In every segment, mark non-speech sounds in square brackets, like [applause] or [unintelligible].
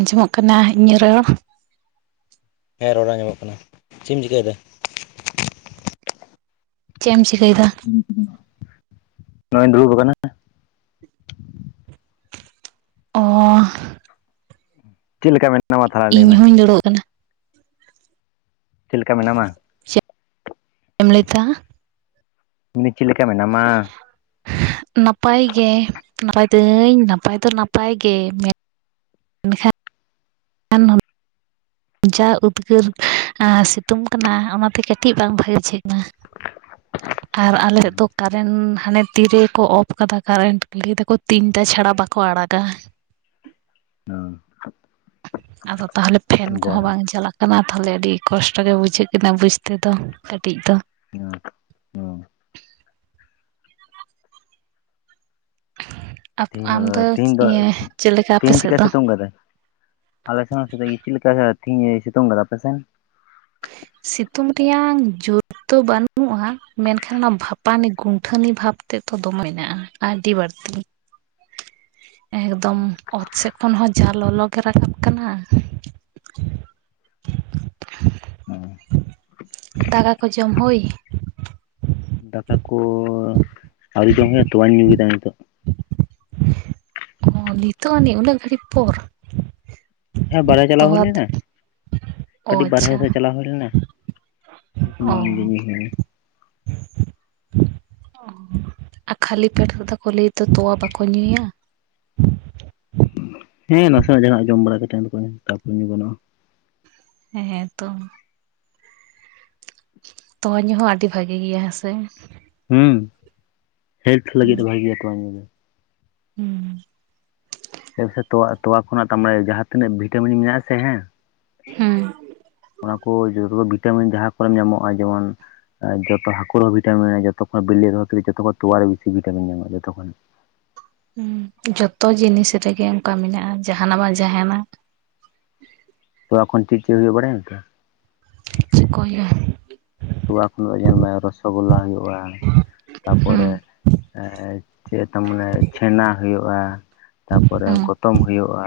ᱟᱸᱡᱚᱢᱚᱜ ᱠᱟᱱᱟ ᱤᱧᱟᱹᱜ ᱨᱚᱲ ᱦᱮᱸ ᱨᱚᱲ ᱟᱡᱚᱢᱚᱜ ᱠᱟᱱᱟ ᱪᱮᱫ ᱮᱢ ᱪᱤᱠᱟᱹᱭᱮᱫᱟ ᱪᱮᱫ ᱮᱢ ᱪᱤᱠᱟᱹᱭᱮᱫᱟ ᱱᱚᱜᱼᱚᱭ ᱤᱧ ᱫᱩᱲᱩᱵ ᱟᱠᱟᱱᱟ ᱚᱻᱚ ᱪᱮᱫ ᱞᱮᱠᱟ ᱢᱮᱱᱟᱜᱼᱟ ᱤᱧ ᱦᱩᱧ ᱫᱩᱲᱩᱵ ᱟᱠᱟᱱᱟ ᱪᱮᱫ ᱞᱮᱠᱟ ᱢᱮᱱᱟᱢᱟ ᱪᱮᱢ ᱞᱟ. ᱭ ᱮᱫᱟ? ᱢᱮᱱ ᱫᱟ. ᱧ ᱪᱮᱫ ᱞᱮᱠᱟ ᱢᱮᱱᱟᱢᱟ ᱱᱟᱯᱟᱭ ᱜᱮ ᱱᱟᱯᱟᱭ ᱛᱟᱹᱧ ᱱᱟᱯᱟᱭ ᱫᱚ ᱱᱟᱯᱟᱭ ᱜᱮᱼᱼ ᱮᱱᱠᱷᱟᱼᱼ [inaudible] ᱮᱱᱚᱱ ᱡᱟ ᱩᱫᱽᱜᱟᱹᱨ ᱥᱤᱛᱩᱝ ᱠᱟᱱᱟ ᱚᱱᱟᱛᱮ ᱠᱟᱹᱴᱤᱡ ᱵᱟᱝ ᱵᱷᱟᱜᱮ ᱴᱷᱤᱠ ᱠᱟᱱᱟ ᱟᱨ ᱟᱞᱮ ᱫᱚ ᱠᱟᱨᱮᱱᱴ ᱦᱟᱱᱮ ᱛᱤᱨᱮ ᱠᱚ ᱚᱯᱷ ᱠᱟᱫᱟ ᱠᱟᱨᱮᱱᱴ ᱞᱟᱹᱭ ᱫᱟᱠᱚ ᱛᱤᱱᱴᱟ ᱪᱷᱟᱲᱟ ᱵᱟᱠᱚ ᱟᱲᱟᱜᱟ ᱦᱩᱸ ᱟᱫᱚ ᱛᱟᱦᱚᱞᱮ ᱯᱷᱮᱱ ᱠᱚᱦᱚᱸ ᱡᱟᱭᱦᱳᱠ ᱵᱟᱝ ᱪᱟᱞᱟᱜ ᱠᱟᱱᱟ ᱠᱟᱱᱟ ᱛᱟᱦᱚᱞᱮ ᱟᱹᱰᱤ ᱠᱚᱥᱴᱚ ᱜᱮ ᱵᱩᱡᱷᱟᱹᱜ ᱠᱟᱱᱟ ᱵᱩᱡᱽ ᱛᱮᱫᱚ ᱠᱟᱹᱴᱤᱡ ᱫᱚ [unintelligible] ᱟᱢ ᱛᱮᱦᱤᱧ ᱫᱚ ᱤᱭᱟᱹ ᱪᱮᱫ ᱞᱮᱠᱟ ᱟᱯᱮ ᱛᱤᱦᱤᱧ ᱥᱮᱫ ᱪᱤᱠᱟ ᱫᱚ ᱥᱤᱛᱩᱝ ᱠᱟᱫᱟᱭ ᱟᱞᱮ ᱥᱮᱜ ᱦᱚᱸ [unintelligible] ᱥᱤᱛᱩᱝ ᱠᱟᱫᱟ ᱟᱯᱮ ᱥᱮᱱ? ᱥᱤᱛᱩᱝ ᱨᱮᱭᱟᱝ ᱡᱩᱨ ᱛᱚ ᱵᱟᱹᱱᱩᱜᱩᱜᱼᱟ ᱢᱮᱱᱠᱷᱟᱱ ᱚᱱᱟ ᱵᱷᱟᱯᱟᱱᱤ ᱜᱩᱱᱴᱷᱟᱹᱱᱤ ᱵᱷᱟᱵᱽ ᱛᱮᱫ ᱫᱚ ᱫᱚᱢᱮ ᱢᱮᱱᱟᱜᱼᱟ ᱟᱹᱰᱤ ᱵᱟᱹᱲᱛᱤ ᱮᱠᱫᱚᱢ ᱥᱮᱫ ᱠᱷᱚᱱ ᱦᱚᱸ ᱡᱟ ᱞᱚᱞᱚᱜᱮ ᱨᱟᱠᱟᱵ ᱠᱟᱱᱟ ᱫᱟᱠᱟ ᱠᱚ ᱡᱚᱢ ᱦᱩᱭ ᱫᱟᱠᱟ ᱠᱚ ᱟᱹᱣᱨᱤ ᱡᱚᱢ ᱦᱩᱭᱩᱜᱼᱟ ᱛᱚᱣᱟ. ᱧ ᱧᱩᱭ ᱠᱮᱫᱟ ᱱᱤᱛᱚᱜ ᱚ ᱱᱤᱛᱚᱜ ᱟᱹᱱᱤᱡ ᱩᱱᱟᱹᱜ ᱜᱷᱟᱹᱲᱤᱡ ᱯᱚᱨ ᱦᱮᱸ ᱵᱟᱨᱦᱮ ᱪᱟᱞᱟᱣ ᱦᱩᱭ ᱛᱚᱣᱟ ᱞᱮᱱᱟ ᱚ ᱠᱟᱹᱴᱤᱡ ᱵᱟᱨᱦᱮ ᱟᱪᱪᱷᱟ ᱥᱮᱫ ᱪᱟᱞᱟᱣ ᱦᱩᱭ ᱞᱮᱱᱟ ᱚ [unintelligible] ᱟᱨ ᱠᱷᱟᱹᱞᱤ ᱯᱮᱴ ᱠᱟᱛᱷᱟ ᱠᱚ ᱞᱟ. ᱭ ᱫᱚ ᱛᱚᱣᱟ ᱵᱟᱠᱚ ᱠᱚ ᱧᱩᱭᱟ ᱦᱮᱸ ᱱᱟᱥᱮ ᱱᱟᱜ ᱡᱟᱦᱟᱸ ᱱᱟᱜ ᱡᱚᱢ ᱵᱟᱲᱟ ᱠᱟᱛᱮ ᱠᱩ ᱠᱟᱢᱤ ᱠᱟᱱᱟ᱾ ᱦᱮᱸᱛᱚ ᱛᱚᱣᱟ ᱧᱩ ᱦᱚᱸ ᱟᱹᱰᱤ ᱵᱷᱟᱜᱤ ᱜᱮᱭᱟ ᱦᱮᱸ ᱥᱮ ᱦᱩᱸ ᱦᱮᱞᱛᱷ ᱞᱟᱹᱜᱤᱫ ᱫᱚ ᱵᱷᱟᱹᱜᱤᱭᱟ ᱛᱚᱣᱟ ᱧᱩ ᱫᱚ ᱦᱩᱸ [unintelligible] ᱪᱮᱫ ᱛᱚᱣᱟ ᱛᱚᱣᱟ ᱠᱷᱚᱱᱟᱜ ᱛᱟᱨ ᱢᱟᱱᱮ ᱡᱟᱦᱟᱸ ᱛᱤᱱᱟᱹᱜ ᱵᱷᱤᱴᱟᱢᱤᱱ ᱢᱮᱱᱟᱜ ᱟᱥᱮ ᱦᱮᱸ ᱦᱮᱸ ᱚᱱᱟ ᱠᱚ ᱡᱚᱛᱚ ᱵᱷᱤᱴᱟᱢᱤᱱ ᱡᱟᱦᱟᱸ ᱠᱚᱨᱮ ᱧᱟᱢᱚᱜᱼᱟ ᱡᱮᱢᱚᱱ ᱡᱚᱛᱚ ᱦᱟᱹᱠᱩ ᱨᱮᱦᱚᱸ ᱵᱷᱤᱴᱟᱢᱤᱱ ᱡᱚᱛᱚ ᱡᱚᱛᱠᱷ ᱠᱷᱚᱱ ᱵᱚᱞᱞᱮ ᱫᱚ ᱦᱚᱭ ᱛᱚ ᱡᱚᱛᱚ ᱠᱷᱚᱱ ᱛᱚᱣᱟ ᱨᱮ ᱵᱮᱥᱤ ᱵᱷᱤᱴᱟᱢᱤᱱ ᱧᱟᱢᱚᱜᱼᱟ ᱡᱚᱛᱚ ᱠᱷᱚᱱ ᱦᱮᱸ ᱡᱚᱛᱚ ᱡᱤᱱᱤᱥ ᱨᱮᱜᱮ ᱚᱱᱠᱟ ᱢᱮᱱᱟᱜᱼᱟ ᱡᱟᱦᱟᱱᱟᱜ ᱵᱟᱝ ᱡᱟᱦᱟᱱᱟᱜ ᱛᱚᱣᱟ ᱠᱷᱚᱱ ᱪᱮᱫ ᱪᱮᱫ ᱦᱩᱭᱩᱜᱼᱟ ᱵᱟᱲᱟᱭᱟᱢ ᱛᱚ ᱪᱤᱠᱚᱭᱟ ᱛᱚᱣᱟ ᱠᱷᱚᱱ ᱧᱮᱞᱢᱮ ᱨᱚᱥᱚᱜᱚᱞᱞᱟ ᱦᱩᱭᱩᱜᱼᱟ ᱛᱟᱯᱚᱨᱮ ᱦᱩᱸ ᱪᱮᱫ ᱛᱟᱢ ᱢᱟᱱᱮ ᱪᱷᱮᱱᱟ ᱦᱩᱭᱩᱜᱼᱟ ᱛᱟᱯᱚᱨᱮ ᱦᱩᱸ ᱜᱚᱛᱚᱢ ᱦᱩᱭᱩᱜᱼᱟ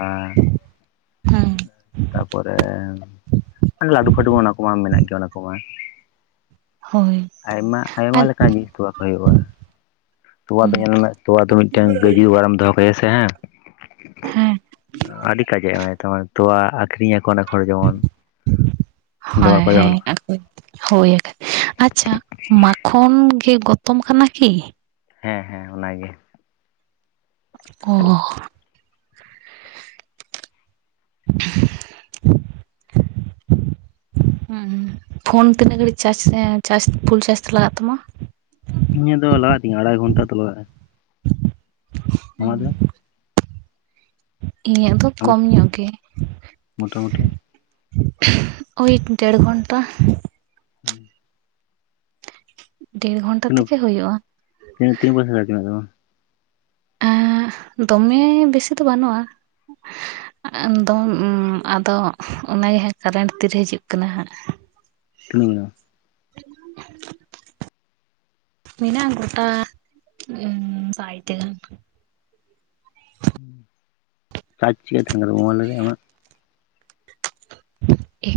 ᱦᱮᱸ ᱛᱟᱨᱯᱚᱨᱮ ᱚᱱᱮ ᱞᱟᱹᱰᱩ ᱯᱷᱟᱹᱰᱩ ᱢᱟ ᱚᱱᱟ ᱠᱚᱢᱟ ᱢᱮᱱᱟᱜ ᱜᱮᱭᱟ ᱚᱱᱟ ᱠᱚᱢᱟ ᱦᱳᱭ ᱟᱭᱢᱟ ᱟᱨ ᱟᱭᱢᱟ ᱞᱮᱠᱟᱱ ᱡᱤᱱᱤᱥ ᱛᱚᱣᱟ ᱠᱷᱚᱡ ᱦᱩᱭᱩᱜᱼᱟ᱾ ᱛᱚᱣᱟ ᱫᱚ ᱦᱩᱸ ᱧᱮᱞ ᱢᱮ ᱛᱚᱣᱟ ᱫᱚ ᱢᱤᱫᱴᱟᱝ ᱜᱟᱹᱭ ᱡᱚᱜᱟᱲᱮᱢ ᱫᱚᱦᱚ ᱠᱟᱭᱟ ᱥᱮ ᱦᱟᱸᱜ ᱦᱮᱸ ᱟᱹᱰᱤ ᱠᱟᱡᱮ ᱮᱢ ᱛᱮᱢᱚᱱ ᱛᱚᱣᱟ ᱟᱠᱷᱨᱤᱧᱟᱠᱚ ᱚᱱᱮᱠ ᱦᱚᱲ ᱡᱮᱢᱚᱱ ᱫᱚᱢᱮ ᱦᱳᱭ ᱠᱚ ᱫᱚᱦᱚ ᱦᱮᱸ ᱞᱮᱠᱚ ᱟᱨ ᱠᱟ. ᱡ ᱦᱳᱭᱮᱠ ᱟᱪᱪᱷᱟ ᱢᱟᱠᱷᱚᱱ ᱜᱮ ᱜᱚᱛᱚᱢ ᱠᱟᱱᱟ ᱠᱤ ᱦᱮᱸ ᱦᱮᱸ ᱚᱱᱟᱜᱮ ᱚ ᱦᱚ [unintelligible] ᱯᱷᱳᱱ ᱛᱤᱱᱟᱹᱜ ᱜᱷᱟᱹᱲᱤᱡ ᱪᱟᱡᱽ ᱯᱷᱩᱞ ᱪᱟᱨᱡᱽ ᱛᱮ ᱞᱟᱜᱟᱜ ᱛᱟᱢᱟ ᱤᱧᱟᱹᱜ ᱫᱚ ᱞᱟᱜᱟᱜ ᱛᱤᱧᱟᱹ ᱟᱲᱟᱭ ᱜᱚᱱᱴᱟ ᱫᱚ ᱞᱟᱜᱟᱜᱼᱟ᱾ ᱟᱢᱟ ᱫᱚ ᱤᱧᱟᱹᱜ ᱫᱚ ᱟᱢᱟᱜ ᱠᱚᱢ ᱧᱚᱜ ᱜᱮ ᱢᱚᱴᱟᱢᱩᱴᱤ ᱳᱭ ᱰᱮᱲ ᱜᱷᱚᱱᱴᱟ ᱦᱩᱸ ᱰᱮᱲ ᱜᱷᱚᱱᱴᱟ ᱛᱷᱮᱜᱮ ᱦᱩᱭᱩᱜᱼᱟ᱾ ᱛᱱᱟᱹᱜ ᱛᱤᱱᱟᱹᱜ [unintelligible] ᱪᱟᱡ ᱢᱮᱱᱟᱹᱜ ᱛᱟᱢᱟ ᱫᱚᱢᱮ ᱵᱮᱥᱤ ᱫᱚ ᱵᱟᱹᱱᱩᱜᱼᱟ᱾ ᱟ ᱫᱚ ᱟᱫᱚ ᱚᱱᱟᱜᱮ ᱦᱟᱸᱜ ᱠᱟᱨᱮᱱᱴ ᱛᱤᱨᱮ ᱦᱤᱡᱩᱜ ᱠᱟᱱᱟ ᱦᱟᱸᱜ ᱛᱤᱱᱟᱜ ᱢᱮᱱᱟᱜᱼᱟ ᱢᱮᱱᱟᱜᱼᱟ ᱜᱚᱴᱟ ᱩᱸ ᱥᱟᱭ ᱴᱤ ᱜᱟᱱ [unintelligible] ᱢᱳᱵᱟᱭᱤᱞ ᱨᱮ ᱟᱢᱟᱜ ᱮ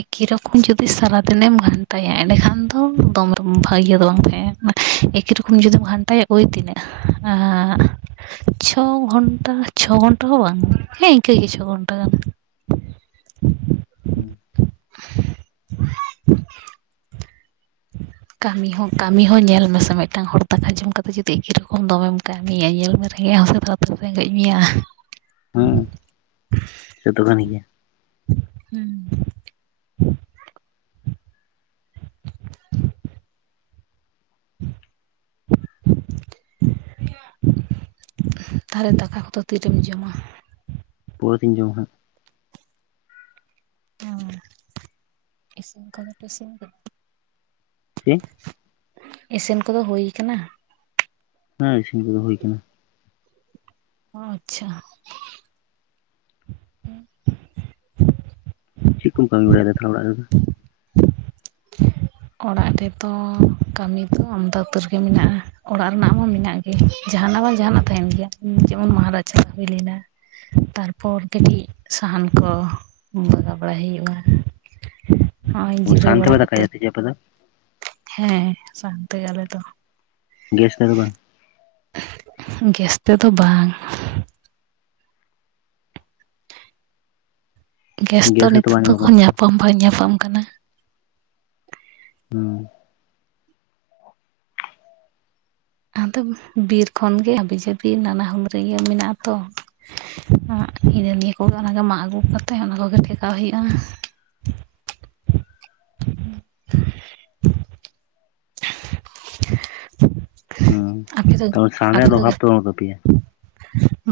ᱮᱠᱤ ᱨᱚᱠᱚᱢ ᱡᱩᱫᱤ ᱥᱟᱨᱟᱫᱤᱱᱮᱢ ᱜᱷᱟᱱᱴᱟᱭᱟ ᱮᱸᱰᱮᱠᱷᱟᱱ ᱫᱚ ᱫᱚᱢ ᱵᱷᱟᱹᱜᱮ ᱫᱚ ᱵᱟᱝ ᱛᱟᱦᱮᱸᱱᱟ ᱮᱠᱤ ᱨᱚᱠᱚᱢ ᱡᱩᱫᱤᱢ ᱜᱷᱟᱱᱴᱟᱭᱟ ᱳᱭ ᱛᱤᱱᱟᱹᱜ ᱪᱷᱚ ᱜᱷᱚᱱᱴᱟ ᱪᱷᱚ ᱜᱷᱚᱱᱴᱟ ᱦᱚᱸ ᱵᱟᱝ ᱦᱮᱸ ᱤᱱᱠᱟᱹ ᱜᱮ ᱪᱷᱚ ᱜᱷᱚᱱᱴᱟ ᱜᱟᱱ ᱦᱩᱸ [inaudible] ᱠᱟᱹᱢᱤ ᱦᱚᱸ ᱠᱟᱹᱢᱤ ᱦᱚᱸ ᱧᱮᱞ ᱢᱮᱥᱮ ᱢᱤᱫᱴᱟᱝ ᱦᱚᱲ ᱫᱟᱠᱟ ᱡᱚᱢ ᱠᱟᱛᱮ ᱡᱩᱫᱤ ᱮᱠᱤ ᱨᱚᱠᱚᱢ ᱫᱚᱢᱮᱢ ᱠᱟᱹᱢᱤᱭᱟ ᱧᱮᱞ ᱢᱮ ᱨᱮᱸᱜᱮᱡ ᱦᱚᱸ ᱥᱮ ᱨᱮᱸᱜᱮᱡ ᱢᱮᱭᱟ ᱦᱩᱸ ᱥᱮ ᱛᱚ ᱠᱟᱱ ᱜᱮᱭᱟ ᱦᱩᱸ [inaudible] ᱛᱟᱦᱞᱮ ᱫᱟᱠᱟ ᱠᱚᱫᱚ ᱛᱤᱨᱮᱢ ᱡᱚᱢᱟ? ᱯᱚᱨᱮ ᱛᱤᱧ ᱡᱚᱢᱟ ᱦᱟᱸᱜ ᱚ ᱤᱥᱤᱱ ᱠᱚᱫᱚ ᱯᱮ ᱤᱥᱤᱱ ᱠᱮᱫ ᱪᱮᱜ ᱤᱥᱤᱱ ᱠᱚᱫᱚ ᱦᱩᱭ ᱠᱟᱱᱟ ᱦᱮᱸ ᱤᱥᱤᱱ ᱠᱚᱫᱚ ᱦᱩᱭ ᱠᱟᱱᱟ᱾ ᱟᱪᱪᱷᱟ [inaudible] ᱪᱮᱫ ᱠᱚᱢ ᱠᱟᱹᱢᱤ ᱵᱟᱲᱟᱭᱫᱟ ᱛᱟᱦᱚᱞᱮ ᱚᱲᱟᱜ ᱨᱮᱫᱚ ᱚᱲᱟᱜ ᱨᱮᱫᱚ ᱠᱟᱹᱢᱤ ᱫᱚ ᱟᱢᱫᱟ ᱩᱛᱟᱹᱨ ᱜᱮ ᱢᱮᱱᱟᱜᱼᱟ ᱚᱲᱟᱜ ᱨᱮᱱᱟᱜ ᱢᱟ ᱢᱮᱱᱟᱜ ᱜᱮ ᱡᱟᱦᱟᱱᱟᱜ ᱵᱟᱝ ᱡᱟᱦᱟᱱᱟᱜ ᱛᱟᱦᱮᱱ ᱜᱮᱭᱟ ᱡᱮᱢᱚᱱ ᱢᱚᱦᱟᱨᱡ ᱪᱟ ᱦᱩᱭ ᱞᱮᱱᱟ ᱛᱟᱨᱯᱚᱨ ᱠᱟᱹᱴᱤᱡ ᱥᱟᱦᱟᱱ ᱠᱚ ᱵᱟᱜᱟ ᱵᱟᱲᱟᱭ ᱦᱩᱭᱩᱜᱼᱟ᱾ ᱦᱚᱸᱜᱼᱚᱭ ᱡᱤᱨᱟᱹᱣ ᱥᱟᱱᱛᱮ ᱵᱟᱲᱟ ᱠᱟᱛᱮ [unintelligible] ᱦᱮᱸ ᱥᱟᱦᱟᱱ ᱛᱮᱜᱮ ᱟᱞᱮ ᱫᱚ ᱜᱮᱥ ᱨᱮ ᱫᱚ ᱵᱟᱝ ᱜᱮᱥ ᱛᱮᱫᱚ ᱵᱟᱝ ᱜᱮᱥᱫᱚ ᱜᱮᱥ ᱦᱚᱸᱛᱚ ᱱᱤᱛᱚᱜ ᱵᱟᱝ ᱧᱟᱢᱚᱜ ᱫᱚᱠᱚ ᱠᱟᱱ ᱛᱟᱯᱮᱭᱟ ᱧᱟᱯᱟᱢ ᱵᱟᱝ ᱧᱟᱯᱟᱢ ᱠᱟᱱᱟ ᱦᱩᱸ ᱟᱫᱚ ᱵᱤᱨ ᱠᱷᱚᱱᱜᱮ ᱦᱟᱵᱤᱡᱟᱵᱤ ᱱᱟᱱᱟ ᱦᱩᱱᱟᱹᱨᱤᱭᱟᱹ ᱢᱮᱱᱟᱜ ᱟ ᱛᱚ ᱤᱱᱟ ᱱᱤᱭᱟᱹ ᱠᱚᱜᱮ ᱚᱱᱟᱱᱟᱜᱮ ᱢᱟᱜ ᱟᱹᱜᱩ ᱠᱟᱛᱮ ᱚᱱᱟ ᱠᱚᱜᱮ ᱴᱷᱮᱠᱟᱣ ᱦᱩᱭᱩᱜᱼᱟ ᱦᱩᱸ ᱟᱯᱮ ᱫᱚ ᱛᱚ ᱥᱟᱱ ᱟᱯᱮ ᱨᱮᱭᱟᱜ ᱫᱚ ᱚᱵᱷᱟᱵ ᱵᱟᱹᱱᱩᱜ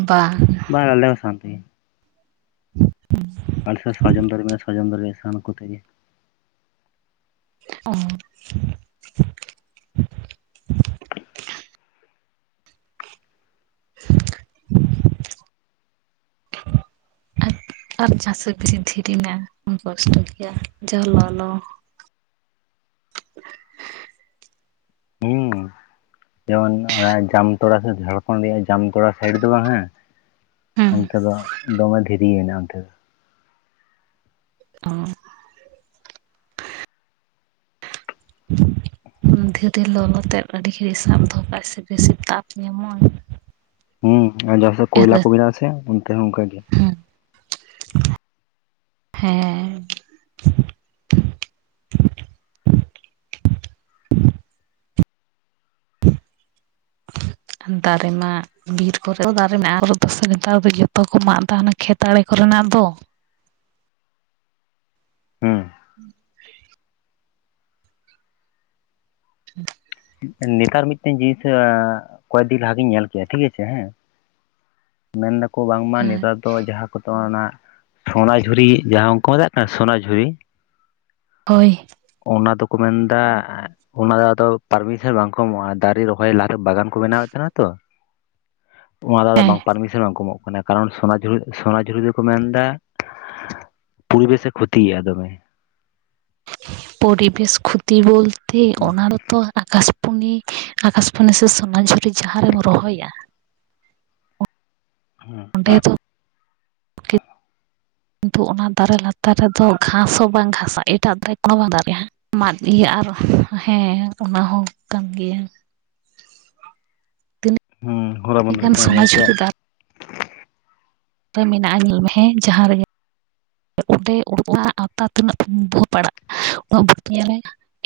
ᱵᱟᱝ ᱵᱟᱝᱞᱮᱥᱟᱱ ᱛᱮ ᱜᱮ ᱦᱩᱸ [inaudible] ᱟᱞᱮ ᱥᱮᱱ ᱥᱟᱨᱡᱚᱢ ᱫᱟᱨᱮ ᱢᱮᱱᱟᱜᱼᱟ ᱥᱟᱨᱡᱚᱢ ᱫᱟᱨᱮ ᱥᱟᱱ ᱠᱚᱛᱮᱜ ᱜᱮ ᱚᱻᱻ [inaudible] [inaudible] ᱟᱨ ᱪᱟᱥ ᱵᱤᱥᱤ ᱫᱷᱤᱨᱤ ᱢᱮᱱᱟᱜ ᱟ ᱠᱚᱥᱴᱚ ᱜᱮᱭᱟ ᱡᱟ ᱞᱚᱞᱚ, ᱦᱩᱸ ᱡᱮᱢᱚᱱ ᱚᱱᱟ ᱡᱟᱢᱛᱚᱲᱟ ᱥᱮ ᱡᱷᱟᱲᱠᱷᱚᱸᱰ ᱨᱮᱭᱟᱜ ᱡᱟᱢᱛᱚᱲᱟ ᱥᱟᱭᱤᱰ ᱫᱚ ᱵᱟᱝ ᱦᱮᱸ, ᱦᱮᱸ ᱚᱱᱛᱮ ᱫᱚ ᱫᱚᱢᱮ ᱫᱷᱤᱨᱤᱮᱱᱟ ᱚᱱᱛᱮ ᱫᱚ᱾ ᱚᱸ ᱫᱷᱤᱨᱮ ᱞᱚᱞᱚᱛᱮᱫ ᱟᱹᱰᱤ ᱜᱷᱟᱹᱲᱤᱡ ᱥᱟᱵ ᱫᱚᱦᱚ ᱠᱟᱜᱼᱟ ᱥᱮ ᱵᱮᱥᱤ ᱛᱟᱯ ᱧᱟᱢᱚᱜᱼᱟ᱾ ᱦᱩᱸ ᱟᱨ ᱡᱟᱦᱟᱸᱥᱮ ᱟᱫᱚ ᱠᱚᱭᱞᱟ ᱠᱚᱢᱮᱱᱟ ᱟᱥᱮ ᱚᱱᱛᱮ ᱦᱚᱸ ᱚᱱᱠᱟᱜᱮ᱾ ᱦᱮᱸ ᱦᱮᱸᱻ ᱫᱟᱨᱮ ᱢᱟᱜ ᱵᱤᱨ ᱠᱚᱨᱮ ᱫᱚ ᱫᱟᱨᱮ ᱢᱮᱱᱟᱜᱼᱟ ᱫᱚ ᱥᱮ ᱱᱮᱛᱟᱨ ᱫᱚ ᱡᱚᱛᱚ ᱠᱚ ᱢᱟᱜ ᱮᱫᱟ ᱚᱱᱟ ᱠᱷᱮᱛ ᱟᱲᱮ ᱠᱚᱨᱮᱱᱟᱜ ᱫᱚ᱾ ᱦᱩᱸ [inaudible] [inaudible] ᱱᱮᱛᱟᱨ ᱢᱤᱫᱴᱮᱱ ᱡᱤᱱᱤᱥ ᱠᱚᱭᱮᱠᱫᱤᱱ ᱞᱟᱦᱟᱤᱧ ᱧᱮᱞ ᱠᱼᱟ ᱴᱷᱤᱠ ᱟᱪᱷᱮ ᱦᱮᱸ, ᱢᱮᱱ ᱫᱟᱠᱚ ᱵᱟᱝᱢᱟ ᱦᱮᱸ ᱱᱮᱛᱟᱨ ᱫᱚ ᱡᱟᱦᱟᱸ ᱠᱚᱫᱚ ᱚᱱᱟ, ᱥᱚᱱᱟᱡᱷᱩᱨᱤ ᱡᱟᱦᱟᱸ ᱠᱚᱠᱚ ᱢᱮᱛᱟᱜ ᱠᱟᱱᱟ ᱥᱚᱱᱟᱡᱷᱩᱨᱤ? ᱦᱳᱭ ᱚᱱᱟ ᱫᱚᱠᱚ ᱢᱮᱱᱫᱟ ᱚᱱᱟ ᱫᱚ ᱟᱫᱚ ᱯᱟᱨᱢᱤᱥᱚᱱ ᱵᱟᱝ ᱠᱚ ᱮᱢᱚᱜᱼᱟ ᱫᱟᱨᱮ ᱨᱚᱦᱚᱭ ᱞᱟᱦᱟ ᱵᱟᱜᱟᱱ ᱠᱚ ᱵᱮᱱᱟᱣᱮᱫ ᱛᱟᱦᱮᱱᱟ ᱛᱚ, ᱚᱱᱟ ᱫᱚ ᱟᱫᱚ ᱦᱮᱸ ᱵᱟᱝ ᱯᱟᱨᱢᱤᱥᱚᱱ ᱵᱟᱝ ᱠᱚ ᱮᱢᱚᱜ ᱠᱟᱱᱟ, ᱠᱟᱨᱚᱱ ᱥᱚᱱᱟᱡᱷᱩᱨᱤ ᱥᱚᱱᱟᱡᱷᱩᱨᱤ ᱫᱚᱠᱚ ᱢᱮᱱ ᱮᱫᱟ ᱯᱚᱨᱤᱵᱮᱥᱮ ᱠᱷᱚᱛᱤᱭᱟ ᱫᱚᱢᱮ, ᱯᱚᱨᱤᱵᱮᱥ ᱠᱷᱚᱛᱤ ᱵᱚᱞᱛᱮ ᱚᱱᱟ ᱫᱚ ᱛᱚ ᱟᱠᱟᱥ ᱯᱩᱱᱤ ᱟᱠᱟᱥᱯᱟᱱᱤ ᱥᱮ ᱥᱚᱱᱟᱡᱷᱩᱨᱤ ᱡᱟᱦᱟᱸ ᱨᱮᱢ ᱨᱚᱦᱚᱭᱟ, ᱦᱮᱸ ᱚᱸᱰᱮ ᱫᱚ, [inaudible] ᱠᱤᱱᱛᱩ ᱚᱱᱟ ᱫᱟᱨᱮ ᱞᱟᱛᱟᱨ ᱨᱮᱫᱚ ᱜᱷᱟᱥ ᱦᱚᱸ ᱵᱟᱝ ᱜᱷᱟᱥᱼᱟ ᱮᱴᱟᱜ ᱫᱟᱨᱮ ᱠᱚᱦᱚᱸ ᱵᱟᱝ ᱫᱟᱨᱮᱜᱼᱟ᱾ ᱢᱟᱫ ᱤᱭᱟᱹ ᱟᱨ ᱦᱮᱸ ᱚᱱᱟ ᱦᱚᱸ ᱠᱟᱱ ᱜᱮᱭᱟ᱾ ᱦᱩᱸ ᱦᱚᱞᱟ ᱟᱹᱰᱤᱹ ᱢᱟᱫᱷᱮᱨ ᱜᱟᱱ ᱠᱷᱚᱱᱤᱧ ᱟᱸᱡᱚᱢ ᱠᱮᱫᱼᱟ ᱥᱳᱱᱟᱡᱷᱩᱨᱤᱫᱟᱨ ᱢᱮᱱᱟᱜᱼᱟ ᱧᱮᱞ ᱢᱮ ᱦᱮᱸ ᱡᱟᱦᱟᱸ ᱨᱮᱜᱮ, ᱚᱸᱰᱮ ᱚᱱᱟ ᱟᱣᱛᱟ ᱛᱤᱱᱟᱹᱜ ᱯᱟᱲᱟᱜᱼᱟ ᱩᱱᱟᱹᱜ [unintelligible] ᱨᱮ,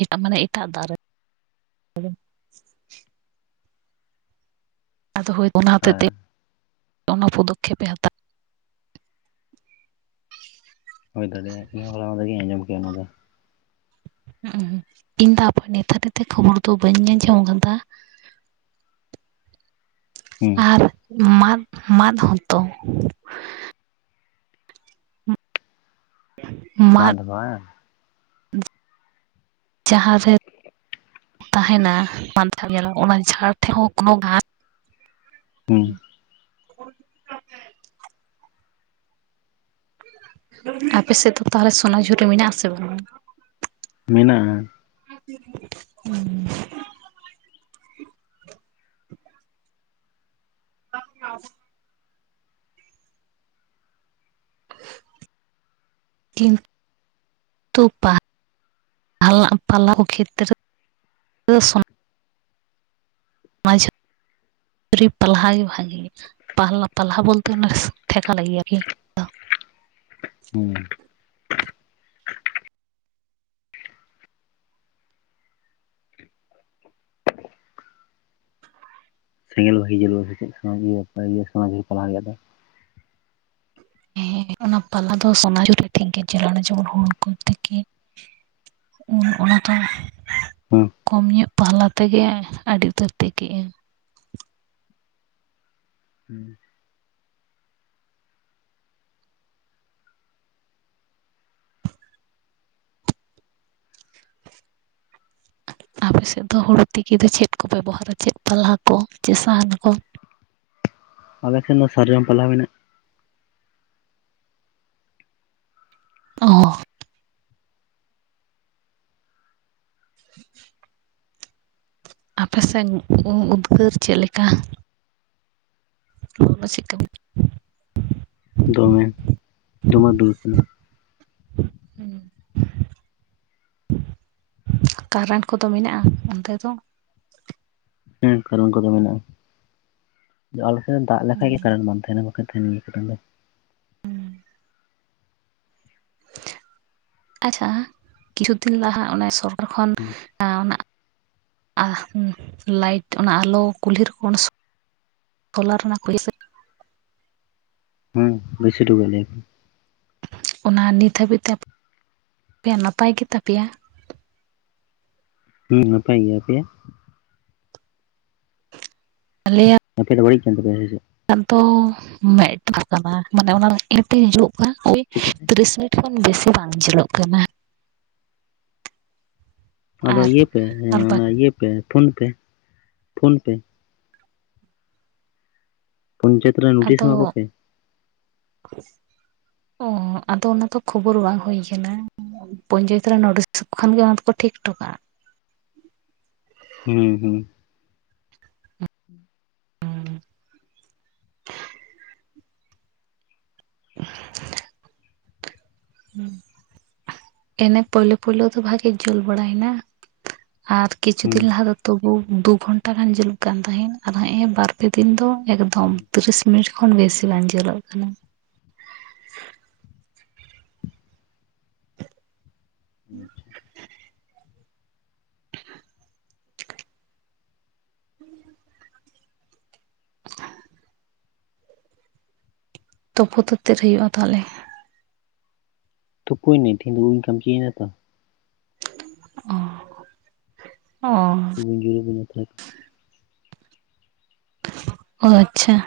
ᱮᱴᱟᱜ ᱢᱟᱱᱮ ᱮᱴᱟᱜ ᱫᱟᱨᱮ, ᱟᱫᱚ ᱦᱳᱭ ᱚᱱᱟ ᱦᱚᱛᱮᱫ ᱛᱮ ᱦᱮᱸ ᱚᱱᱟ ᱯᱚᱫᱚᱠᱷᱮᱯᱮ ᱦᱟᱛᱟᱣᱟ, ᱦᱳᱭ ᱫᱟᱲᱮ ᱤᱧ ᱵᱟᱞᱟᱤᱧ ᱟᱸᱡᱚᱢ ᱠᱮᱭᱟ ᱚᱱᱟ ᱫᱚ᱾ ᱦᱩᱸ ᱤᱧ ᱫᱚ ᱟᱵᱚ ᱱᱮᱛᱟᱨᱤᱛᱮ ᱠᱷᱚᱵᱚᱨ ᱫᱚ ᱵᱟᱹᱧ ᱟᱸᱡᱚᱢ ᱟᱠᱟᱫᱟ, ᱦᱩᱸ ᱟᱨ ᱢᱟᱫ ᱢᱟᱫ ᱦᱚᱸᱛᱚ, [inaudible] ᱢᱟᱫ ᱦᱚ ᱵᱟᱝ? ᱡᱟᱦᱟᱸ ᱨᱮ ᱛᱟᱦᱮᱱᱟ ᱢᱟᱛᱷ ᱡᱷᱟᱲ ᱧᱮᱞᱟ ᱚᱱᱟ ᱡᱷᱟᱲ ᱴᱷᱮᱱ ᱦᱚᱸ ᱠᱳᱱᱳ ᱜᱷᱟᱥ ᱦᱩᱸ ᱟᱯᱮ ᱥᱮᱜ ᱫᱚ ᱛᱟᱦᱚᱞᱮ ᱥᱚᱱᱟ‌ᱡᱷᱩᱨᱤ ᱢᱮᱱᱟᱜ-ᱟ ᱥᱮ ᱵᱟᱝ? ᱢᱮᱱᱟᱜ-ᱟ᱾ [inaudible] ᱠᱟᱱ ᱜᱮᱭᱟ ᱟᱵᱚ᱾ ᱠᱤᱱ [inaudible] ᱛᱩ ᱯᱟ ᱦᱟᱞᱟᱝ ᱯᱟᱞᱟᱣ ᱠᱷᱮᱛ ᱨᱮ [inaudible] ᱥᱚᱱ [unintelligible] ᱨᱤ‌ ᱯᱟᱞᱦᱟ ᱜᱮ ᱵᱷᱟᱜᱤ ‌ᱜᱮᱭᱟ ᱯᱟᱦᱞᱟ ᱯᱟᱞᱦᱟ ᱵᱚᱞᱛᱮ ᱚᱱᱟ ᱥᱮ ‌ᱴᱷᱮᱠᱟ ‌ᱞᱟᱹᱜᱤᱫ ᱟᱨ‌ᱠᱤ‌ᱼᱼ ᱦᱩᱸ᱾ ᱥᱮᱸᱜᱮᱞ ᱵᱷᱟᱜᱤ ᱡᱟᱹᱞᱩᱜ-ᱟ ᱥᱮ ᱪᱮᱫ ᱢᱚᱡᱽ ᱜᱮ ᱥᱚᱱᱟ ᱡᱷᱩᱨᱤ ᱯᱟᱞᱦᱟ ᱦᱩᱭ ᱠᱟᱛᱮᱫ? ᱦᱮᱸ ᱚᱱᱟ ᱯᱟᱞᱦᱟ ᱫᱚ ᱥᱚᱱᱟ ᱡᱷᱩᱨᱤ ᱴᱷᱤᱠ ᱜᱮ ᱡᱩᱞᱩ ᱱᱟ ᱚᱱᱮ ᱡᱮᱢᱚᱱ ᱦᱩᱲᱩ ᱠᱚ ᱛᱤᱞᱤ ᱼᱼ ᱩᱱ ᱚᱱᱟ ᱫᱚ ᱦᱩᱸ ᱠᱚᱢ ᱧᱚᱜ ᱯᱟᱦᱞᱟ ᱛᱮᱜᱮ ᱟᱹᱰᱤ ᱩᱛᱟᱹᱨ ᱛᱮᱠᱮᱜ᱾ ᱦᱩᱸ᱾ ᱟᱯᱮ ᱥᱮᱜ ᱫᱚ ᱦᱩᱲᱩ ᱛᱤᱠᱤ ᱫᱚ ᱪᱮᱫ ᱠᱚ ᱵᱮᱵᱚᱦᱟᱨᱟ ᱪᱮᱜ ᱯᱟᱞᱦᱟ ᱠᱚ ᱪᱮᱜ ᱥᱟᱦᱟᱱ ᱠᱚ? ᱟᱞᱮ ᱥᱮᱱ ᱫᱚ ᱥᱟᱨᱡᱚᱢ ᱯᱟᱞᱦᱟ ᱢᱮᱱᱟᱜ-ᱟ᱾ ᱚᱻ᱾ [inaudible] ᱟᱯᱮ ᱥᱮᱱ ᱠᱚ ᱩᱫᱽᱜᱟᱹᱨ ᱪᱮᱜ ᱞᱮᱠᱟ? ᱞᱚᱞᱚ ᱥᱤᱛᱩᱝᱼᱼ ᱫᱚᱢᱮ ᱫᱚᱢᱮ ᱩᱫᱽᱜᱟᱹᱨ ᱠᱟᱱᱟ᱾ ᱠᱟᱨᱮᱱᱴ ᱠᱚᱫᱚ ᱢᱮᱱᱟᱜᱼᱟ ᱚᱱᱛᱮ‌ ᱫᱚ? ᱦᱩᱸ ᱠᱟᱨᱮᱱᱴ ᱠᱚᱫᱚ ᱢᱮᱱᱟᱜ-ᱟ, ᱫᱚ ᱟᱞᱮ ᱥᱮᱜ ᱫᱟᱜ ᱞᱮᱠᱷᱟᱡ ᱜᱮ ᱠᱟᱨᱮᱱᱴ ᱵᱟᱝᱼᱼ ᱛᱟᱦᱮᱱᱟ ᱵᱟᱠᱷᱟᱡ ᱛᱟᱦᱮᱸᱱ ᱜᱮᱭᱟ‌ ᱠᱟᱨᱮᱱᱴ ᱫᱚ᱾ ᱟᱪᱪᱷᱟ ᱠᱤᱪᱷᱩ ᱫᱤᱱ ᱞᱟᱦᱟ ᱚᱱᱮ ᱥᱚᱨᱠᱟᱨ ᱠᱷᱚᱱ ᱮᱸᱻ ᱚᱱᱟᱼᱼ ᱟ ᱩᱸᱻᱞᱟᱭᱤᱴ ᱚᱱᱟ ᱟᱞᱚ ᱠᱩᱞᱦᱤ ᱨᱮ ᱠᱚᱱᱥᱼᱼ ᱛᱚᱞᱟ ᱨᱮᱱᱟᱜ ᱯᱤᱲᱤ ᱥᱮᱜᱼᱼ ᱦᱩᱸ ᱵᱮᱥᱤ ᱴᱩᱠᱩ ᱜᱮ ᱞᱮ ᱦᱚᱸ᱾ ᱚᱱᱟ ᱱᱤᱛ ᱦᱟᱹᱵᱤᱡ ᱛᱮ ᱯᱮᱭᱟᱜ ᱱᱟᱯᱟᱭ ᱜᱮᱛᱟ ᱯᱮᱭᱟ? ᱦᱩᱸ ᱱᱟᱯᱟᱭ ᱜᱮᱭᱟ, ᱟᱯᱮᱭᱟᱜ? ᱟᱞᱮᱭᱟᱜᱼᱼ ᱟᱯᱮ ᱫᱚ ᱵᱟᱹᱲᱤᱡ‌ ᱠᱟᱱ ᱛᱟᱯᱮᱭᱟ ᱥᱮ ᱪᱮᱜ? ᱟᱫᱚ ᱢᱮᱜᱴᱟᱝ ᱠᱟᱱᱟ ᱢᱟᱱᱮ ᱚᱱᱟ ᱤᱭᱟᱹᱛᱮ ᱦᱤᱡᱩᱜ ᱠᱟᱱᱟ ᱳᱭᱼᱼ ᱪᱤᱠᱟ ᱛᱮ? ᱛᱨᱤᱥ ᱢᱤᱱᱤᱴ ᱠᱷᱚᱱ ᱵᱮᱥᱤ ᱵᱟᱝ ᱪᱚᱞᱚᱜ ᱠᱟᱱᱟ᱾ ᱟᱫᱚ ᱟᱨ ᱤᱭᱟᱹ ᱛᱮ ᱮᱸᱻ ᱟᱨ ᱚᱱᱟ ᱵᱟᱠᱤ ᱤᱭᱟᱹ ᱛᱮ ᱯᱷᱳᱱ ᱯᱮ ᱯᱷᱳᱱ ᱯᱮ᱾ ᱯᱷᱚᱱ ᱪᱮᱫᱼᱼ ᱟᱫᱚ ᱠᱩᱥᱤ ᱛᱮ ᱾ ᱚᱸᱻ ᱟᱫᱚ ᱚᱱᱟ ᱫᱚ ᱠᱷᱳᱵᱳᱨ ᱵᱟᱝ ᱦᱩᱭ ᱠᱟᱱᱟ᱾ ᱯᱚᱧᱪᱟᱹᱭᱮᱛ ᱨᱮᱱ ᱱᱚᱰᱤᱥ ᱠᱷᱚᱱ ᱜᱮ ᱚᱱᱟ ᱫᱚᱠᱚ ᱴᱷᱤᱠ ᱴᱚ ᱠᱟᱜ-ᱟ᱾ ᱦᱩᱸ ᱦᱩᱸ᱾ [inaudible] ᱮᱱᱮ ᱯᱳᱭᱞᱳ ᱯᱳᱭᱞᱳ ᱫᱚ ᱵᱷᱟᱜᱤ ᱡᱩᱞ ᱵᱟᱲᱟᱭ ᱱᱟ᱾ ᱟᱨ ᱠᱤᱪᱷᱩ ᱦᱩᱸ ᱫᱤᱱ ᱞᱟᱦᱟ ᱫᱚ ᱛᱩᱜᱩ ᱫᱩ ᱜᱷᱚᱱᱴᱟ ᱜᱟᱱ ᱡᱩᱞᱩᱜ ᱠᱟᱱ ᱛᱟᱦᱮᱸᱱ ᱟᱨ ᱦᱮᱸᱜᱼᱮ ᱵᱟᱨᱼᱼ ᱯᱮ ᱫᱤᱱ ᱫᱚ ᱮᱠᱫᱚᱢ ᱛᱤᱨᱤᱥ ᱢᱤᱱᱤᱴ ᱠᱷᱚᱱ ᱵᱮᱥᱤ ᱵᱟᱝ ᱡᱟᱹᱞᱚᱜ ᱠᱟᱱᱟ᱾ ᱦᱩᱸ᱾ [inaudible] [inaudible] ᱛᱚᱯᱩ ᱫᱚ ᱛᱤᱨᱮ ᱦᱩᱭᱩᱜᱼᱟ ᱛᱟᱦᱚᱞᱮ? ᱛᱩᱯᱩᱭ ᱱᱟᱹᱧ ᱛᱤᱦᱤᱧ ᱫᱚ ᱩᱵ ᱤᱧ ᱠᱟᱹᱢᱪᱤᱭ ᱱᱟ ᱛᱚ᱾ ᱚᱸ ᱚᱸᱻ᱾ [unintelligible] ᱚ ᱟᱪᱷᱟ